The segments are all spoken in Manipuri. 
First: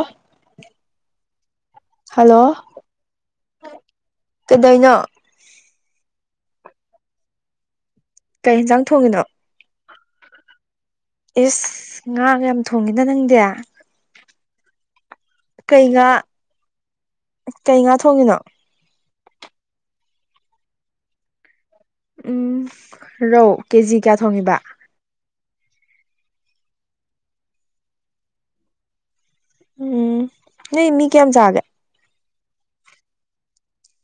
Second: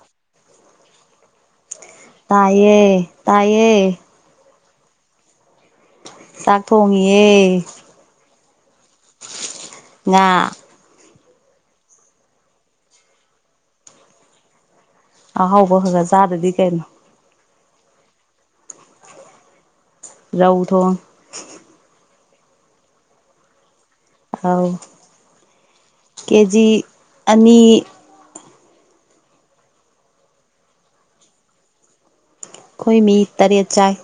ꯑꯐ [unintelligible] ꯇꯥꯏꯌꯦꯌꯦ ꯇꯥꯏꯌꯦꯌꯦ ꯀꯔꯤꯗꯧꯔꯤꯅꫭ ꯆꯥꯛ ꯊꫭꯡꯏꯌ° ꯀꯔꯤ ꯌꯦꯟꯖꯥꯡ ꯊꯣꯡꯉꯤꯅꯣ? ꯉꯥ꯫ ꯑꯁ ꯉꯥ ꯌꯥꯝꯅ ꯊꯣꯡꯉꯤꯅ ꯅꯪꯗꯤ ꯑꯍꯥꯎꯕ ꯀꯩ ꯈꯔ ꯈꯔ ꯉꯥ ꯆꯥꯗꯗꯤ ꯀꯩꯅꯣ ꯀꯩ ꯉꯥ ꯊꯣꯡꯉꯤꯅꯣ? ꯔꯧꯏ ꯊꯣꯡꯏ ꯎꯝ ꯔꯧ ꯀꯦꯖꯤ ꯀꯌꯥ ꯊꯣꯡꯉꯤꯕꯥ? ꯑꯧ ꯀꯦꯖꯤ ꯑꯅꯤ ꯃꯨꯛ ꯎꯝ ꯅꫭꯏ ꯃꯤ ꯀꯌꯥꯝ ꯆꯥꯒꯦ? ꯑꯩꯈꯣꯏ ꯃꯤ ꯇꯔꯦꯠ ꯆꯥꯏ꯫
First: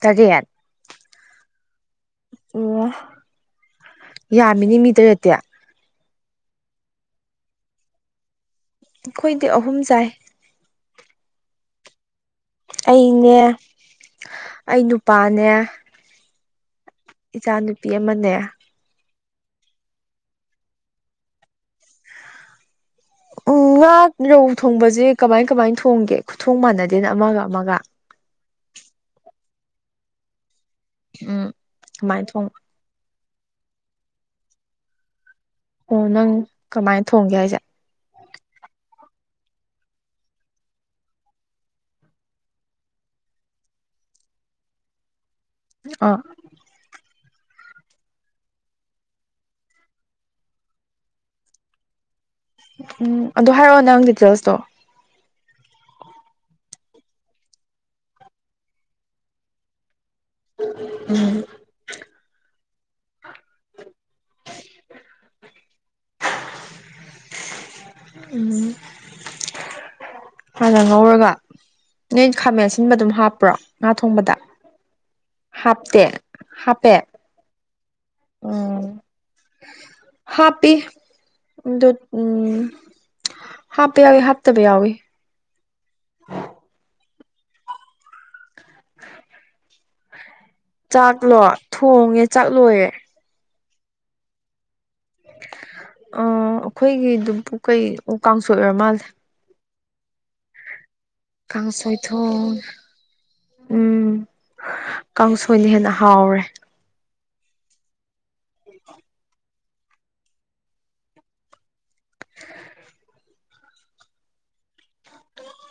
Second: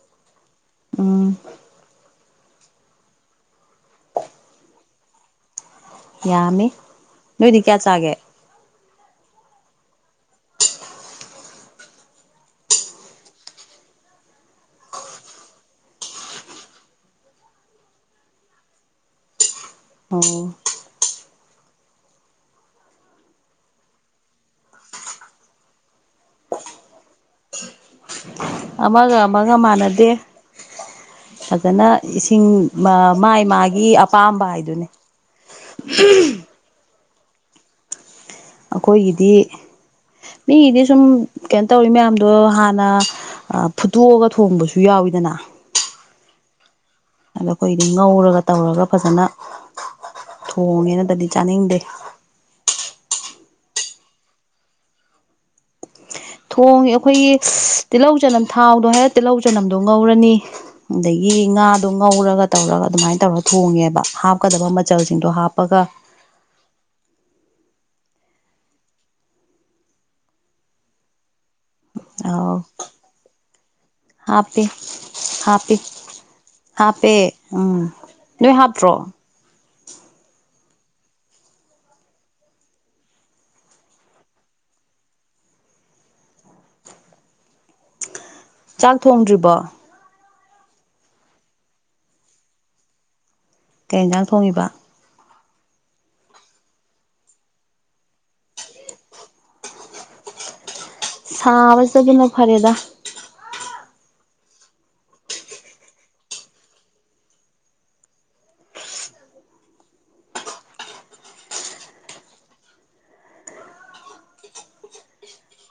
ꯇꯥꯔꯦꯠ? ꯎꯝꯝ ꯑꯣꯑ ꯌꯥꯝꯃꯤ ꯅꯥ ꯃꯤ ꯇꯔꯔ°ꯠꯇꯤ ꯌꯥꯃꯤ ꯅꯣꯏꯒꯤꯗꯤ ꯀꯌꯥ ꯆꯥꯒꯦ? ꯑꯩꯈꯣꯏꯗꯤ ꯑꯍꯨꯝ ꯈꯛ ꯆꯥꯏ꯫ ꯑꯩꯅꯦ ꯑꯩ ꯅꯨꯄꯥꯅꯦ ꯑꯗꯨꯒ ꯏꯆꯥ ꯅꯨꯨꯄꯤ ꯑꯃꯒꯥ꯫ ꯑꯣꯑꯑ ꯎꯝꯝ ꯉꯥꯛ ꯔꯧ ꯊꯣꯡꯕꯁꯤ ꯀꯃꯥꯏ ꯀꯃꯥꯏ ꯊꯣꯡꯕꯒꯦ ꯈꯨꯊꯣꯡ ꯃꯥꯟꯅꯗꯦꯅ ꯑꯃꯒ ꯑꯃꯒ? ꯑꯃꯒ ꯑꯃꯒ ꯃꯥꯟꯅꯗꯦꯅꯥ ꯎꯝ ꯐꯖꯅ ꯀꯃꯥꯏꯅ ꯏꯁꯤꯡ ꯊꯣꯡꯕ ꯃꯥꯥꯏ ꯃꯥꯒꯤ ꯑꯄꯥꯝꯕ ꯍꯥꯏꯗꯨꯅꯤ꯫ ꯑꯣꯑ ꯅꯪꯗꯤ ꯀꯃꯥꯏꯅ ꯊꯣꯡꯒꯦ ꯍꯥꯏꯁꯦ? ꯑꯩꯈꯣꯏꯗꯤ ꯃꯤꯒꯤꯗꯤ ꯁꯨꯝ ꯀꯩꯅꯣ ꯇꯧꯔꯤ ꯃꯌꯥꯝꯗꯣ ꯍꯥꯟꯅ ꯁꯨꯝ ꯐꯨꯠꯇꯣꯛꯑꯒ ꯊꯣꯡꯕꯁꯨ ꯌꯥꯎꯏꯗꯅꯥ꯫ ꯑꫭꯑ ꯑꯩꯈꯣꯏꯗꯤ ꯉꯧꯔꯒ ꯇꯧꯔꯒ ꯐꯖꯅꯥ꯫ ꯊꯣꯡꯉꯦꯅ ꯇꯗꯤ ꯆꯥꯅꯤꯡꯗꯦ ꯎꯝ ꯑꯗꯨ ꯍꯥꯏꯔꯛꯑꯣ ꯅꯪ ꯗꯤꯇꯦꯜꯁꯇꯣ ꯊꯣꯡꯉꯦ ꯑꯩꯈꯣꯏꯒꯤ ꯇꯤꯜꯍꯧ ꯆꯅꯝ ꯊꯥꯎꯗꯣ ꯍꯥꯏꯔ ꯇꯤꯜꯍꯧ ꯆꯅꯝꯗꯣ ꯉꯧꯔꯅꯤ ꯑꯗꯒꯤ ꯎꯝ ꯉꯥꯗꯣ ꯉꯧꯔꯒ ꯇꯧꯔꯒ ꯑꯗꯨꯃꯥꯏꯅ ꯇꯧꯔꯒ ꯊꯣꯡꯉꯦꯕ ꯍꯥꯞꯀꯗꯕ ꯃꯆꯜꯁꯤꯡꯗꯣ ꯍꯥꯞꯄꯒ ꯎꯝ ꯍꯥꯟꯅ ꯉꯧꯔꯒ ꯅꯣꯏ ꯑꯧ ꯈꯥꯃꯦꯟ ꯑꯁꯤꯟꯕ ꯑꯗꯨꯝ ꯍꯥꯞꯄ꯭ꯔꯣ ꯉꯥ ꯊꯣꯡꯕꯗ ꯍꯥꯞꯄꯦ ꯍꯥꯞꯄꯦ ꯍꯥꯞꯇꯦ ꯍꯥꯞꯄꯦ ꯅꯣꯏ ꯎꯝ ꯍꯥꯞꯇ꯭ꯔꯣ ꯍꯥꯞꯄꯤ ꯎꯝ ꯍꯥꯞꯄ ꯌꯥꯎꯋꯤ ꯍꯥꯐꯇꯕ ꯌꯥꯎꯋꯤ ꯆꯥꯛ ꯊꯣꯡꯗ꯭ꯔꯤꯕꯣ ꯆꯥꯛꯂꯣ ꯊꯣꯡꯉꯦ ꯆꯥꯛꯂꯣꯏꯔꯦ ꯀꯩ ꯌꯦꯟꯖꯥꯡ ꯊꯣꯡꯉꯤꯕ ꯑ ꯑꯩꯈꯣꯏꯒꯤꯗꯨꯕꯨ ꯀꯩ ꯀꯥꯡꯁꯣꯏ ꯑꯣꯏꯔ ꯃꯥꯜꯂꯦ ꯀꯥꯡꯁꯣꯏ ꯁꯥꯕꯁꯤꯗꯕꯨꯅ ꯊꯣꯡꯉꯦ ꯐꯔꯦꯗ ꯎꯝ ꯀꯥꯡꯁꯣꯏꯅ ꯍꯦꯟꯅ ꯍꯥꯎꯔꯦ [inaudible]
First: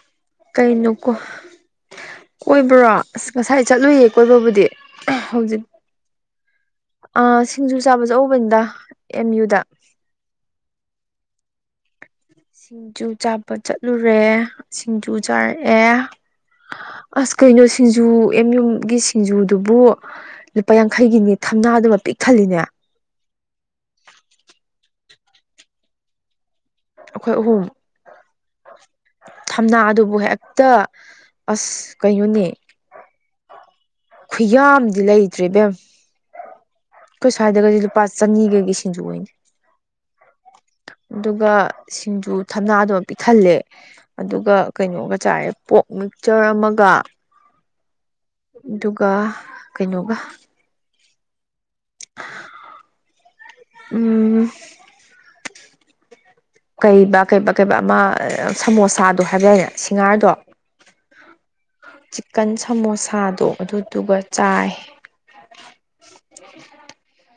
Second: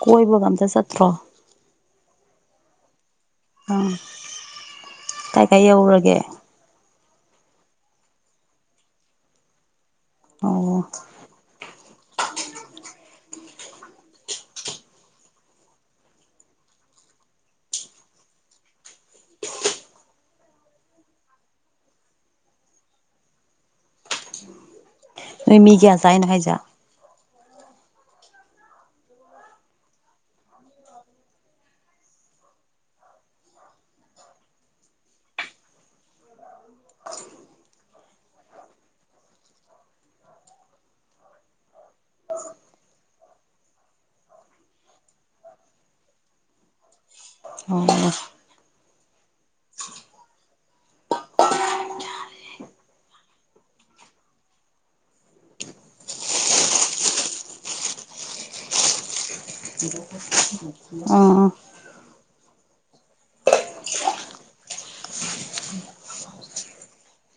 ꯀꯣꯏꯕꯒ ꯑꯝꯇ ꯀꯩꯅꯣ ꯆꯠꯇ꯭ꯔꯣ ꯀꯣ ꯀꯣꯏꯕ꯭ꯔꯣ ꯑꯁ ꯉꯁꯥꯏ ꯑꯥ ꯆꯠꯂꯨꯏꯌꯦ ꯀꯣꯏꯕꯕꯨꯗꯤ ꯀꯥꯏ ꯀꯥꯏ ꯍꯧꯖꯤꯛ ꯌꯧꯔꯒꯦ ꯑ ꯁꯤꯡꯖꯨ ꯆꯥꯕ ꯆꯧꯕꯅꯤꯗ ꯑꯦꯝ ꯌꯨꯗ ꯑꯣ ꯁꯤꯡꯖꯨ ꯆꯥꯕ ꯆꯠꯂꯨꯔꯦ ꯁꯤꯡꯖꯨ ꯆꯥꯔꯛꯑꯦ ꯑꯁ ꯀꯩꯅꯣ ꯁꯤꯡꯖꯨ ꯑꯦꯝ ꯌꯨꯒꯤ ꯁꯤꯡꯖꯨꯗꯨꯕꯨ ꯂꯨꯄꯥ ꯌꯥꯡꯈꯩꯒꯤꯅꯦ ꯊꯝꯅꯥꯗꯨꯃ ꯄꯤꯛ ꯊꯜꯂꯤꯅꯦ ꯅꯣꯏ ꯃꯤ ꯀꯌꯥ ꯆꯥꯏꯅꯣ ꯍꯥꯏꯖꯦ ꯑꯩꯈꯣꯏ ꯑꯍꯨꯝ ꯊꯝꯅꯥ ꯑꯗꯨꯕꯨ ꯍꯦꯛꯇ ꯑꯁ ꯀꯩꯅꯣꯅꯦ ꯈꯨꯌꯥꯝꯗꯤ ꯂꯩꯇ꯭ꯔꯦ ꯏꯕꯦꯝ ꯑꯩꯈꯣꯏ ꯁ꯭ꯋꯥꯏꯗꯒꯗꯤ ꯂꯨꯄꯥ ꯆꯅꯤꯒꯒꯤ ꯁꯤꯡꯖꯨ ꯑꯣꯏꯅꯤ ꯑꯗꯨꯒ ꯁꯤꯡꯖꯨ ꯊꯝꯅꯥꯗꯨꯃ ꯄꯤꯛꯊꯜꯂꯦ ꯑꯗꯨꯒ ꯀꯩꯅꯣꯒ ꯆꯥꯔꯦ ꯄꯣꯛ ꯃꯤꯛꯆꯔ ꯑꯃꯒ ꯑꯥ ꯑꯗꯨꯒ ꯀꯩꯅꯣꯒ ꯎꯝ ꯀꯩꯕ ꯀꯩꯕ ꯀꯩꯕ ꯑꯃ ꯁꯃꯣꯁꯥꯗꯣ ꯍꯥꯏꯕ ꯌꯥꯏꯅꯦ ꯁꯤꯡꯍꯔꯗꯣ ꯑꯥ ꯆꯤꯛꯀꯟ ꯁꯃꯣꯁꯥꯗꯣ ꯑꯗꯨꯗꯨꯒ ꯆꯥꯏ [inaudible]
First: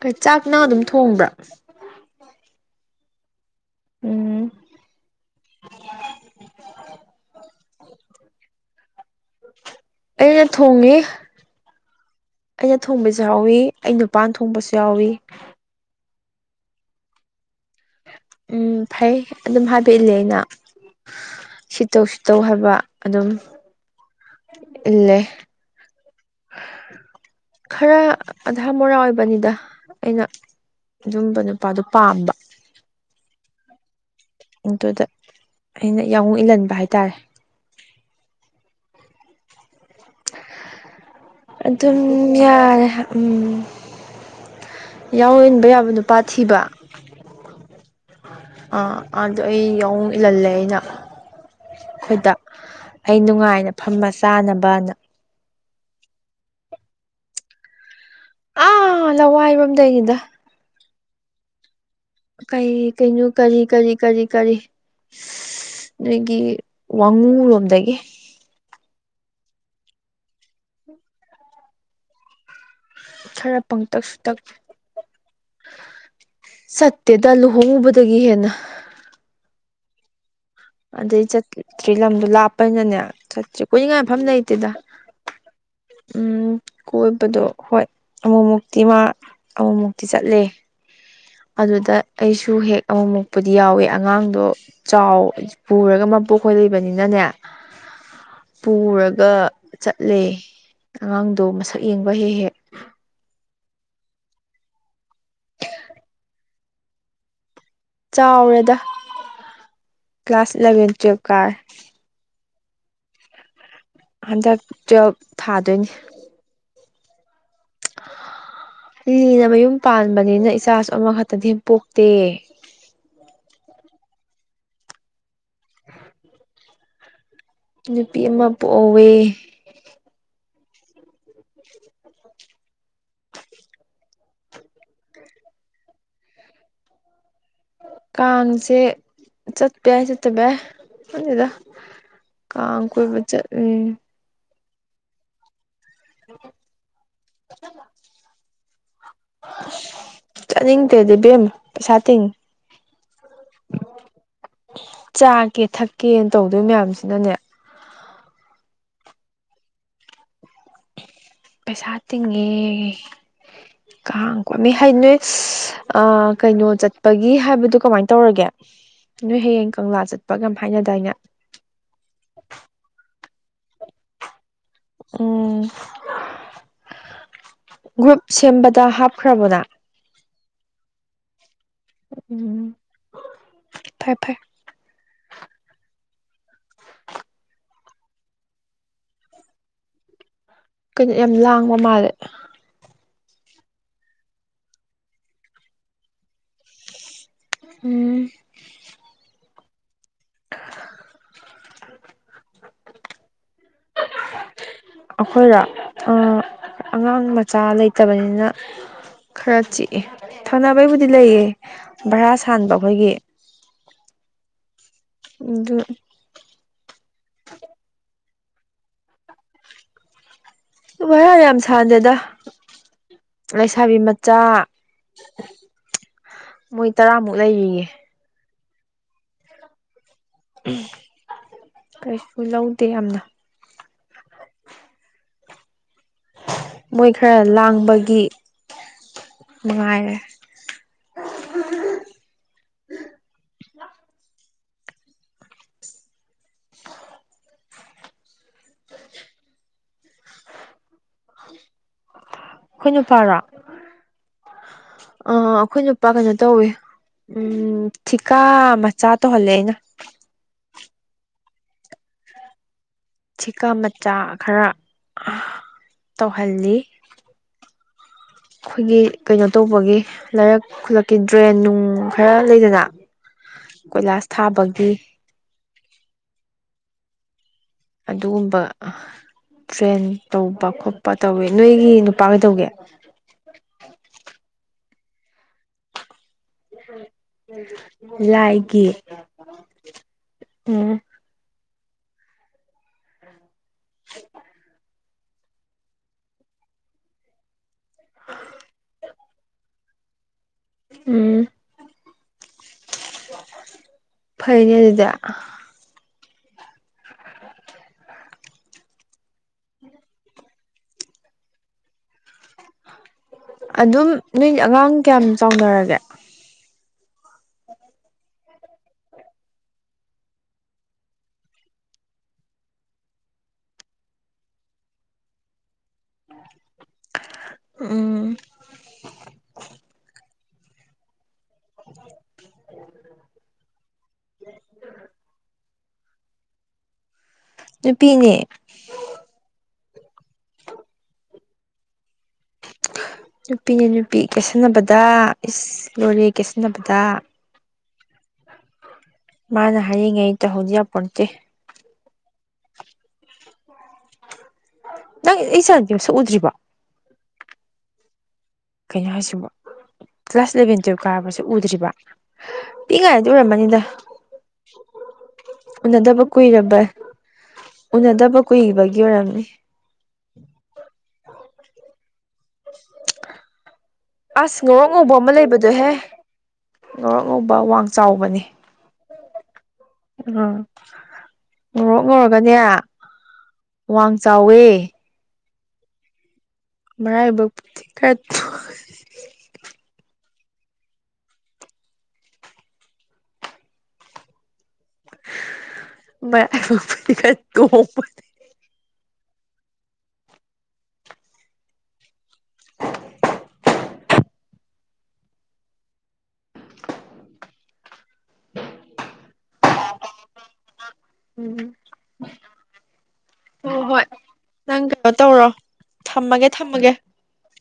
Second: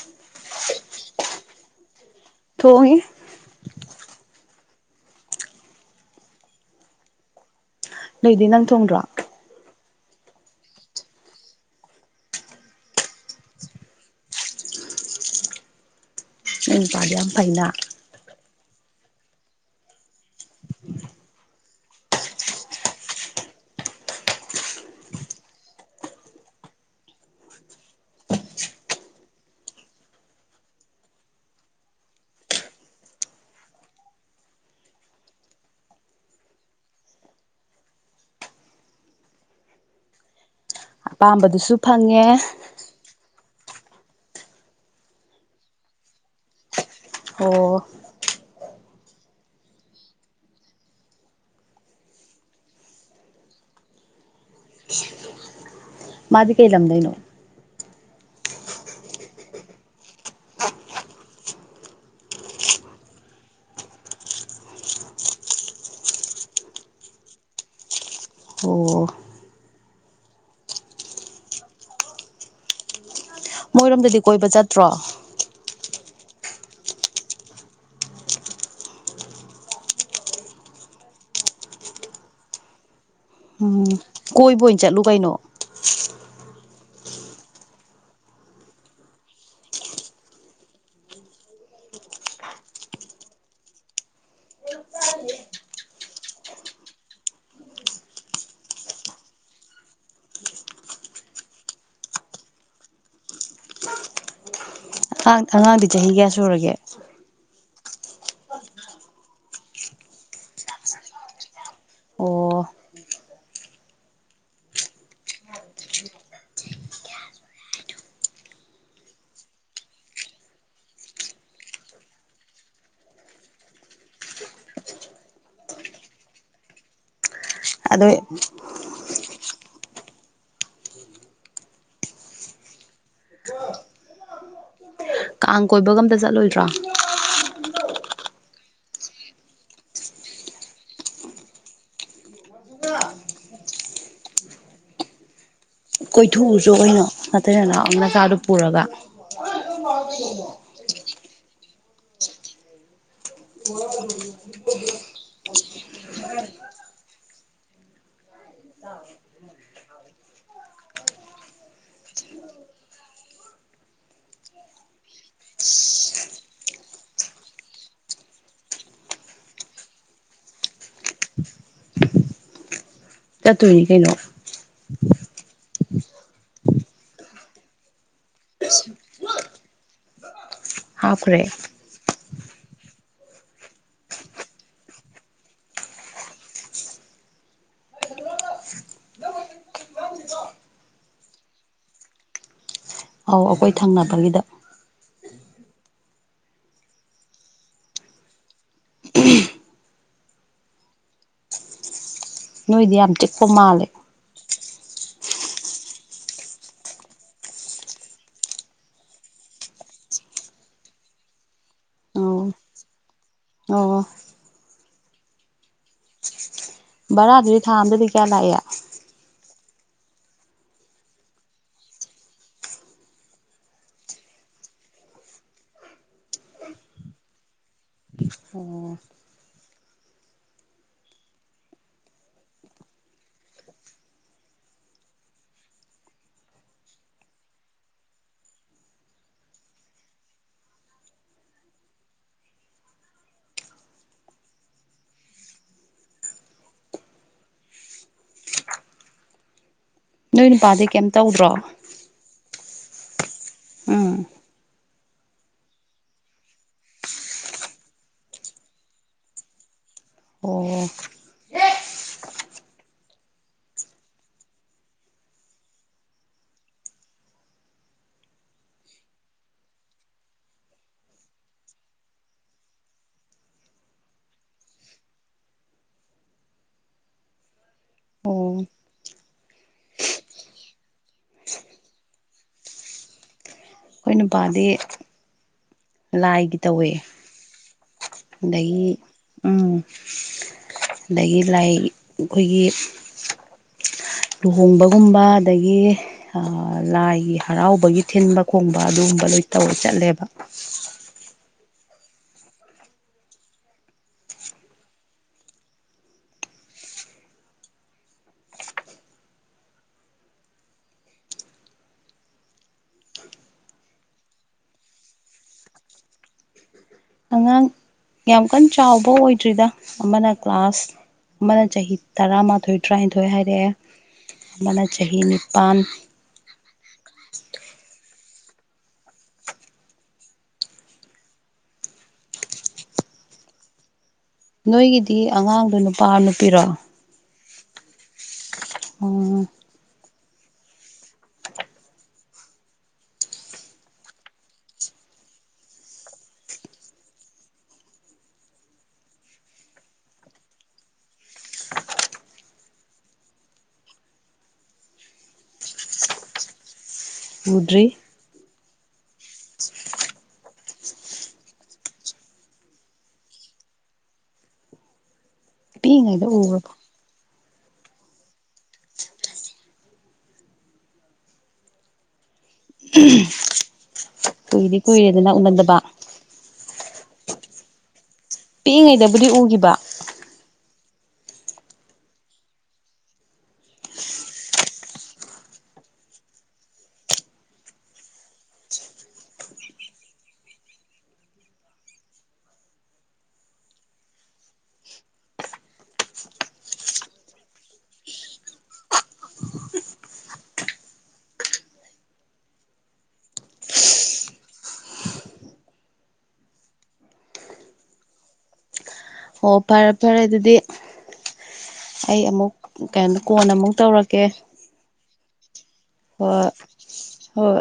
ꯀꯩ ꯆꯥꯛ ꯅꯪ ꯑꯗꯨꯝ ꯊꯣꯡꯕ꯭ꯔꯥ ꯊꯣꯡꯉꯤ ꯎꯝ ꯅꯣꯏꯗꯤ ꯅꯪ ꯊꯣꯡꯗ꯭ꯔꯣ ꯑꯩꯅ ꯊꯣꯡꯉꯤ ꯑꯩꯅ ꯊꯣꯡꯕꯁꯨ ꯌꯥꯎꯋꯤ ꯑꯩ ꯅꯨꯄꯥꯅ ꯊꯣꯡꯕꯁꯨ ꯌꯥꯎꯏꯤ ꯅꯪ ꯅꯨꯄꯥꯗꯤ ꯌꯥꯝ ꯐꯩꯅꯥ ꯎꯝ ꯐꯩ ꯑꯗꯨꯝ ꯍꯥꯏꯕ ꯏꯜꯂꯦ ꯑꯩꯅ ꯁꯤꯇꯧ ꯁꯤꯇꯧ ꯍꯥꯏꯕ ꯑꯗꯨꯝ ꯏꯜꯂꯦ ꯈꯔ ꯑꯙꯥ ꯃꯣꯔꯥ ꯑꯣꯏꯕꯅꯤꯗ ꯑꯩꯅ ꯑꯗꯨꯝꯕ ꯅꯨꯄꯥꯗꯣ ꯄꯥꯝꯕ ꯑꯗꯨꯗ ꯑꯩꯅ ꯌꯥ ꯑꯣꯡ ꯏꯜꯍꯟꯕ ꯍꯥꯏꯇꯥꯔꯦ ꯑꯄꯥꯝꯕꯗꯨꯁꯨ ꯑꯗꯨꯝ ꯐꯪꯉꯦ ꯌꯥꯔꯦ ꯎꯝ ꯌꯥꯎꯟꯕ ꯌꯥꯕ ꯅꯨꯄꯥ ꯊꯤꯕ ꯑꯣ ꯑꯥꯗꯣ ꯑꯩ ꯌꯥꯎ ꯏꯜꯍꯜꯂꯦ ꯑꯩꯅ ꯑꯩꯈꯣꯏꯗ ꯑꯩ ꯅꯨꯡꯉꯥꯏꯅ ꯐꯝꯕ ꯆꯥꯅꯕꯅ ꯃꯥꯗꯤ ꯀꯩ ꯂꯝꯗꯩꯅꯣ ꯑ ꯂ ꯋꯥ ꯏꯕꯝꯗ ꯍꯒꯗ ꯀꯩ ꯀꯩꯅꯣ ꯀꯔꯤ ꯀꯔꯤ ꯀꯔꯤ ꯀꯔꯤ ꯅꯣꯏꯒꯤ ꯋꯥꯉꯨꯔꯣꯝꯗꯒꯤ ꯑꯣ ꯁꯔ ꯄꯪꯇꯛꯁꯨ ꯃꯣꯏꯔꯣꯝꯗꯗꯤ ꯇꯛ ꯀꯣꯏꯕ ꯆꯠꯇ꯭ꯔꯣ ꯁꯠꯇꯦꯗ ꯂꯨꯍꯣꯡꯉꯕꯗꯒꯤ ꯍꯦꯟꯅ ꯑꯗꯩ ꯆꯠꯇ꯭ꯔꯤ ꯂꯝꯗꯣ ꯂꯥꯞꯄꯅꯅꯦ ꯆꯠꯇ꯭ꯔꯤ ꯎꯝ ꯀꯨꯣꯏꯏꯅꯤꯡꯉꯥꯏ ꯃꯐꯝ ꯀꯣꯏꯕ ꯂꯩꯇꯦꯗ ꯑꯣꯏꯅ ꯆꯠꯂꯨ ꯀꯩꯅꯣ ꯎꯝ ꯀꯣꯏꯕꯗꯣ ꯍꯣꯏ ꯑꯃꯨꯛꯃꯨꯛꯇꯤ ꯃꯥ ꯑꯃꯨꯛꯃꯨꯛꯇꯤ ꯆꯠꯂꯦ ꯑꯗꯨꯗ ꯑꯩꯁꯨ ꯍꯦꯛ ꯑꯃꯨꯛ ꯃꯨꯛꯄꯗꯤ ꯌꯥꯎꯋꯦ ꯑꯉꯥꯡꯗꯣ ꯆꯥꯎ ꯄꯨꯔꯒ ꯄꯣꯛꯈꯣꯏ ꯂꯩꯕꯅꯤꯅꯅꯦ ꯄꯨꯔꯒ ꯆꯠꯂꯦ ꯑꯉꯥꯡꯗꯣ ꯃꯁꯛ ꯌꯦꯡꯕ ꯍꯦꯛ ꯍꯦꯛ ꯥꯡ ꯑꯉꯥꯡꯗꯤ ꯆꯍꯤ ꯀꯌꯥ ꯁꯨꯔꯒꯦ ꯆꯥꯎꯔꯦꯗ ꯀ꯭ꯂꯥꯁ ꯏꯂꯚꯦꯟ ꯇꯨꯌꯦꯦꯜꯞ ꯀꯥꯔꯦ ꯑꯣ ꯍꯟꯗꯛ ꯇꯨꯋꯜꯐ ꯊꯥꯗꯣꯏꯅꯤ [inaudible] ꯂꯤ ꯃꯌꯨꯝ ꯄꯥꯟꯕꯅꯤꯅ ꯏꯆꯥꯁꯨ ꯑꯃꯈꯛꯇꯗꯤ ꯄꯣꯛꯇꯦ ꯑꯗꯣ ꯅꯨꯄꯤ ꯑꯃꯃ ꯄꯣꯛꯋꯦ ꯀꯥꯡ ꯀꯣꯏꯕꯒꯝꯇ ꯆꯠꯂꯣꯏꯗ꯭ꯔꯥ ꯀꯥꯡꯁꯦ ꯆꯠꯄ ꯌꯥꯏ ꯆꯠꯇꯕ ꯌꯥꯏ ꯑꯗꯨꯗ ꯀ ꯀꯣꯏ ꯆ ꯎꯝ ꯀꯣꯏꯊꯣꯛꯎꯁꯨ ꯑꯣꯏꯅꯣ ꯅꯠꯇ꯭ꯔ ꯅꯅ ꯅꯆꯥꯗꯨ ꯄꯨꯔꯒ [inaudible] ꯄꯦꯝ ꯁꯥꯇ ꯆꯥꯀꯦ ꯊꯛꯀꯦꯅ ꯇꯧꯗꯣꯏ ꯃꯌꯥꯝꯁꯤꯅꯅꯦ ꯄꯩꯁꯥ ꯇꯤꯡꯉꯦ ꯀꯥꯡ ꯀꯣꯃꯤ ꯍꯥꯏ ꯅꯣꯏ ꯀꯩꯅꯣ ꯆꯠꯄꯒꯤ ꯍꯥꯏꯕꯗꯨꯣ ꯀꯃꯥꯏ ꯇꯧꯔꯒꯦ ꯅꯣꯏ ꯍꯌꯦꯡ ꯀꯪꯂꯥ ꯆꯠꯄ ꯀ ꯍꯥꯏꯅꯗꯥꯏꯅ ꯆꯠꯇꯣꯏꯅꯤ ꯀꯩꯅꯣ ꯎꯝ ꯒ꯭ꯔꯨꯞ ꯁꯦꯝꯕꯗ ꯍꯥꯞꯈ꯭ꯔꯕꯣꯅ ꯍꯥꯈ꯭ꯔꯦ ꯎꯝ ꯐꯥꯏ ꯐꯥꯏ ꯀꯩꯅ ꯌꯥꯝ ꯂꯥꯡꯕ ꯃꯥꯜꯂꯦ ꯑꯧ ꯑꯩꯈꯣꯏ ꯊꯪꯅꯕꯒꯤꯗ ꯎꯝ ꯁꯣꯃꯥꯂꯦ ꯑꯩꯈꯣꯏꯗ ꯑꯉꯥꯡ ꯃꯆꯥ ꯂꯩꯇꯕꯅꯤꯅ ꯈꯔ ꯆꯤꯛꯑꯦ ꯊꯪꯅꯕꯩꯕꯨꯗꯤ ꯂꯩꯌꯦ ꯚꯔꯥ ꯑꯧ ꯁꯥꯟꯕ ꯑꯩꯈꯣꯏꯒꯤ ꯑꯣ ꯑꯗꯨꯗ ꯕꯔꯥꯗꯨꯗꯤ ꯊꯥ ꯑꯝꯗꯗꯤ ꯀꯌꯥ ꯂꯥꯛꯑꯦ ꯋꯥꯔ ꯌꯥꯝ ꯁꯥꯟꯗꯦꯗ ꯂꯩꯁꯥꯕꯤ ꯃꯆꯥ ꯃꯣꯏ ꯇꯔꯥꯃꯨꯛ ꯂꯩꯔꯤꯌꯦꯦ ꯀꯩꯁꯨ ꯂꯧꯗꯦ ꯌꯥꯝꯅ ꯃꯣꯏ ꯈꯔ ꯂꯥꯡꯕꯒꯤ ꯅꯨꯡꯉꯥꯏꯔꯦ [inaudible] ꯅꯣꯏ ꯅꯨꯄꯥꯗꯤ ꯀꯩꯝ ꯇꯧꯗ꯭ꯔꯣ ꯈꫭꯏ ꯅꯨꯄꯥꯔꯥ ꯑꯥ ꯑ ꯑꯩꯈꯣꯏ ꯅꯨꯄꯥ ꯀꯩꯅꯣ ꯇꯧꯋꯦ ꯎꯝ ꯊꯤꯀꯥ ꯃꯆꯥ ꯇꯧꯍꯜꯂꯦ ꯑꯩꯅ ꯑꯣ ꯊꯤꯀꯥ ꯃꯆꯥ ꯈꯔ ꯇꯧꯍꯜꯂꯤ [inaudible] ꯑꯩꯈꯣꯏꯒꯤ ꯀꯩꯅꯣ ꯇꯧꯕꯒꯤ ꯂꯩꯥꯏꯔꯛ ꯈꯨꯂꯛꯀꯤ ꯗ꯭ꯔꯦꯟ ꯅꯨꯡ ꯈꯔ ꯂꯩꯗꯅ ꯀꯣꯏꯂꯥꯁ ꯊꯥꯕꯒꯤ ꯑꯗꯨꯒꯨꯝꯕ ꯑꯣ ꯇ꯭ꯔꯦꯟ ꯇꯧꯕ ꯈꯣꯠꯄ ꯇꯧꯋꯤ ꯅꯣꯏꯒꯤ ꯅꯨꯄꯥꯈꯩ ꯇꯧꯒꯦ ꯑꯩꯈꯣꯏꯅ ꯄꯥꯗꯤ ꯂꯥꯏꯒꯤ ꯇꯧꯋꯦ ꯎꯝ ꯎꯝ ꯑꯗꯒꯤ ꯎꯝ ꯎꯝ ꯑꯗꯒꯤ ꯂꯥꯏ ꯑꯩꯈꯣꯏꯒꯤ ꯂꯨꯍꯣꯡꯕ ꯨꯝꯕ ꯑꯗꯒꯤ ꯂꯥꯏꯒꯤ ꯍꯔꯥꯎꯕꯒꯤ ꯊꯤꯟꯕ ꯈꯣꯡ ꯑꯗꯨꯒꯨꯝꯕ ꯂꯣꯏ ꯇꯧꯔ ꯆꯠꯂꯦꯕ ꯐꯩꯅꯤ ꯑꯗꯨꯗ ꯑꯗꯨꯝ ꯅꯣꯏ ꯑꯉꯥꯡ ꯀꯌꯥꯝ ꯆꯥꯎꯅꯔꯒꯦ ꯑꯉꯥꯡ ꯌꯥꯝ ꯀꯟꯅ ꯆꯥꯎꯕ ꯑꯣꯏꯗ꯭ꯔꯤꯗ ꯑꯃꯅ ꯀ꯭ꯂꯥꯁ ꯑꯃꯅ ꯆꯍꯤ ꯇꯔꯥꯃꯥꯊꯣꯏ ꯇꯔꯥꯅꯤꯊꯣꯏ ꯍꯥꯏꯔꯛꯑꯦ ꯑꯃꯅ ꯆꯍꯤ ꯅꯤꯄꯥꯜ ꯎꯝ [inaudible] ꯅꯣꯏꯒꯤꯗꯤ ꯑꯉꯥꯡꯗꯣ ꯅꯨꯄꯥ ꯅꯨꯄꯤꯔꯣ ꯅꯨꯄꯤꯅꯦ ꯑꯣꯝ [inaudible] ꯅꯨꯄꯤꯅ ꯅꯨꯄꯤ ꯀꯦꯁꯟꯅꯕꯗ ꯏꯁ ꯂꯣꯣꯔꯦ ꯀꯦꯁꯟꯅꯕꯗ ꯃꯥꯅ ꯍꯥꯏꯌꯦꯉꯦ ꯑꯩ ꯇ ꯍꯧꯗꯤꯌꯥ ꯄꯇ ꯅꯪ ꯑꯩ ꯆꯥꯝꯁꯎꯗ꯭ꯔꯤꯕ ꯃꯨꯗ꯭ꯔꯤ ꯀꯩꯅꯣ ꯍꯥꯏꯁꯤꯕ ꯀ꯭ꯂꯥꯁ ꯏꯂꯦꯚꯦꯟ ꯇꯨꯋꯜꯞ ꯀꯥꯕꯁꯨ ꯎꯗ꯭ꯔꯤꯕ ꯄꯤꯛꯉꯥꯏꯗꯤ ꯑꯣꯏꯔꯝꯃꯅꯤꯗ ꯅ ꯅꯗꯕ ꯄꯤꯛꯏꯉꯩꯗ ꯀꯏ ꯎꯔꯕ ꯔꯕꯥ ꯎꯅꯗꯕ ꯀꯨꯏꯕꯒꯤ ꯑꯣꯏꯔꯝꯃꯤ ꯝ ꯑꯁ ꯉꯣꯔꯣꯛ ꯉꯧꯕ ꯑꯃ ꯂꯩꯕꯗꯣꯍꯦ ꯉꯣꯔꯣꯛ ꯉꯧꯕ ꯋꯥꯡ ꯆꯥꯎꯕꯅꯤ ꯄꯤꯛꯏꯉꯩꯗꯕꯨꯗꯤ ꯎꯈꯤꯕ ꯎꯝ ꯎꯔꯣꯛꯉꯨꯔꯒꯗꯤ ꯋꯥꯡ ꯆꯥꯎꯋꯦ ꯃꯔꯥꯏꯕꯛꯄꯨꯗꯤ ꯈꯔ ꯊ ꯃꯄꯒ ꯇ ꯑꯣ ꯄꯔꯄꯔ ꯑꯗꯨꯗꯤ ꯎꯝ ꯑꯩ ꯑꯃꯨꯛ ꯀꯩꯅꯣꯗ ꯀꯣꯟ ꯑꯃꯨꯛ ꯍꯣꯏ ꯍꯣꯏ ꯇꯧꯔꯛꯀꯦ ꯅꯪ ꯀꯩꯅꯣ ꯇꯧꯔꯣ ꯊꯝꯃꯒꯦ ꯍꯣꯏ ꯊꯝꯃꯒꯦ ꯍꯣꯏ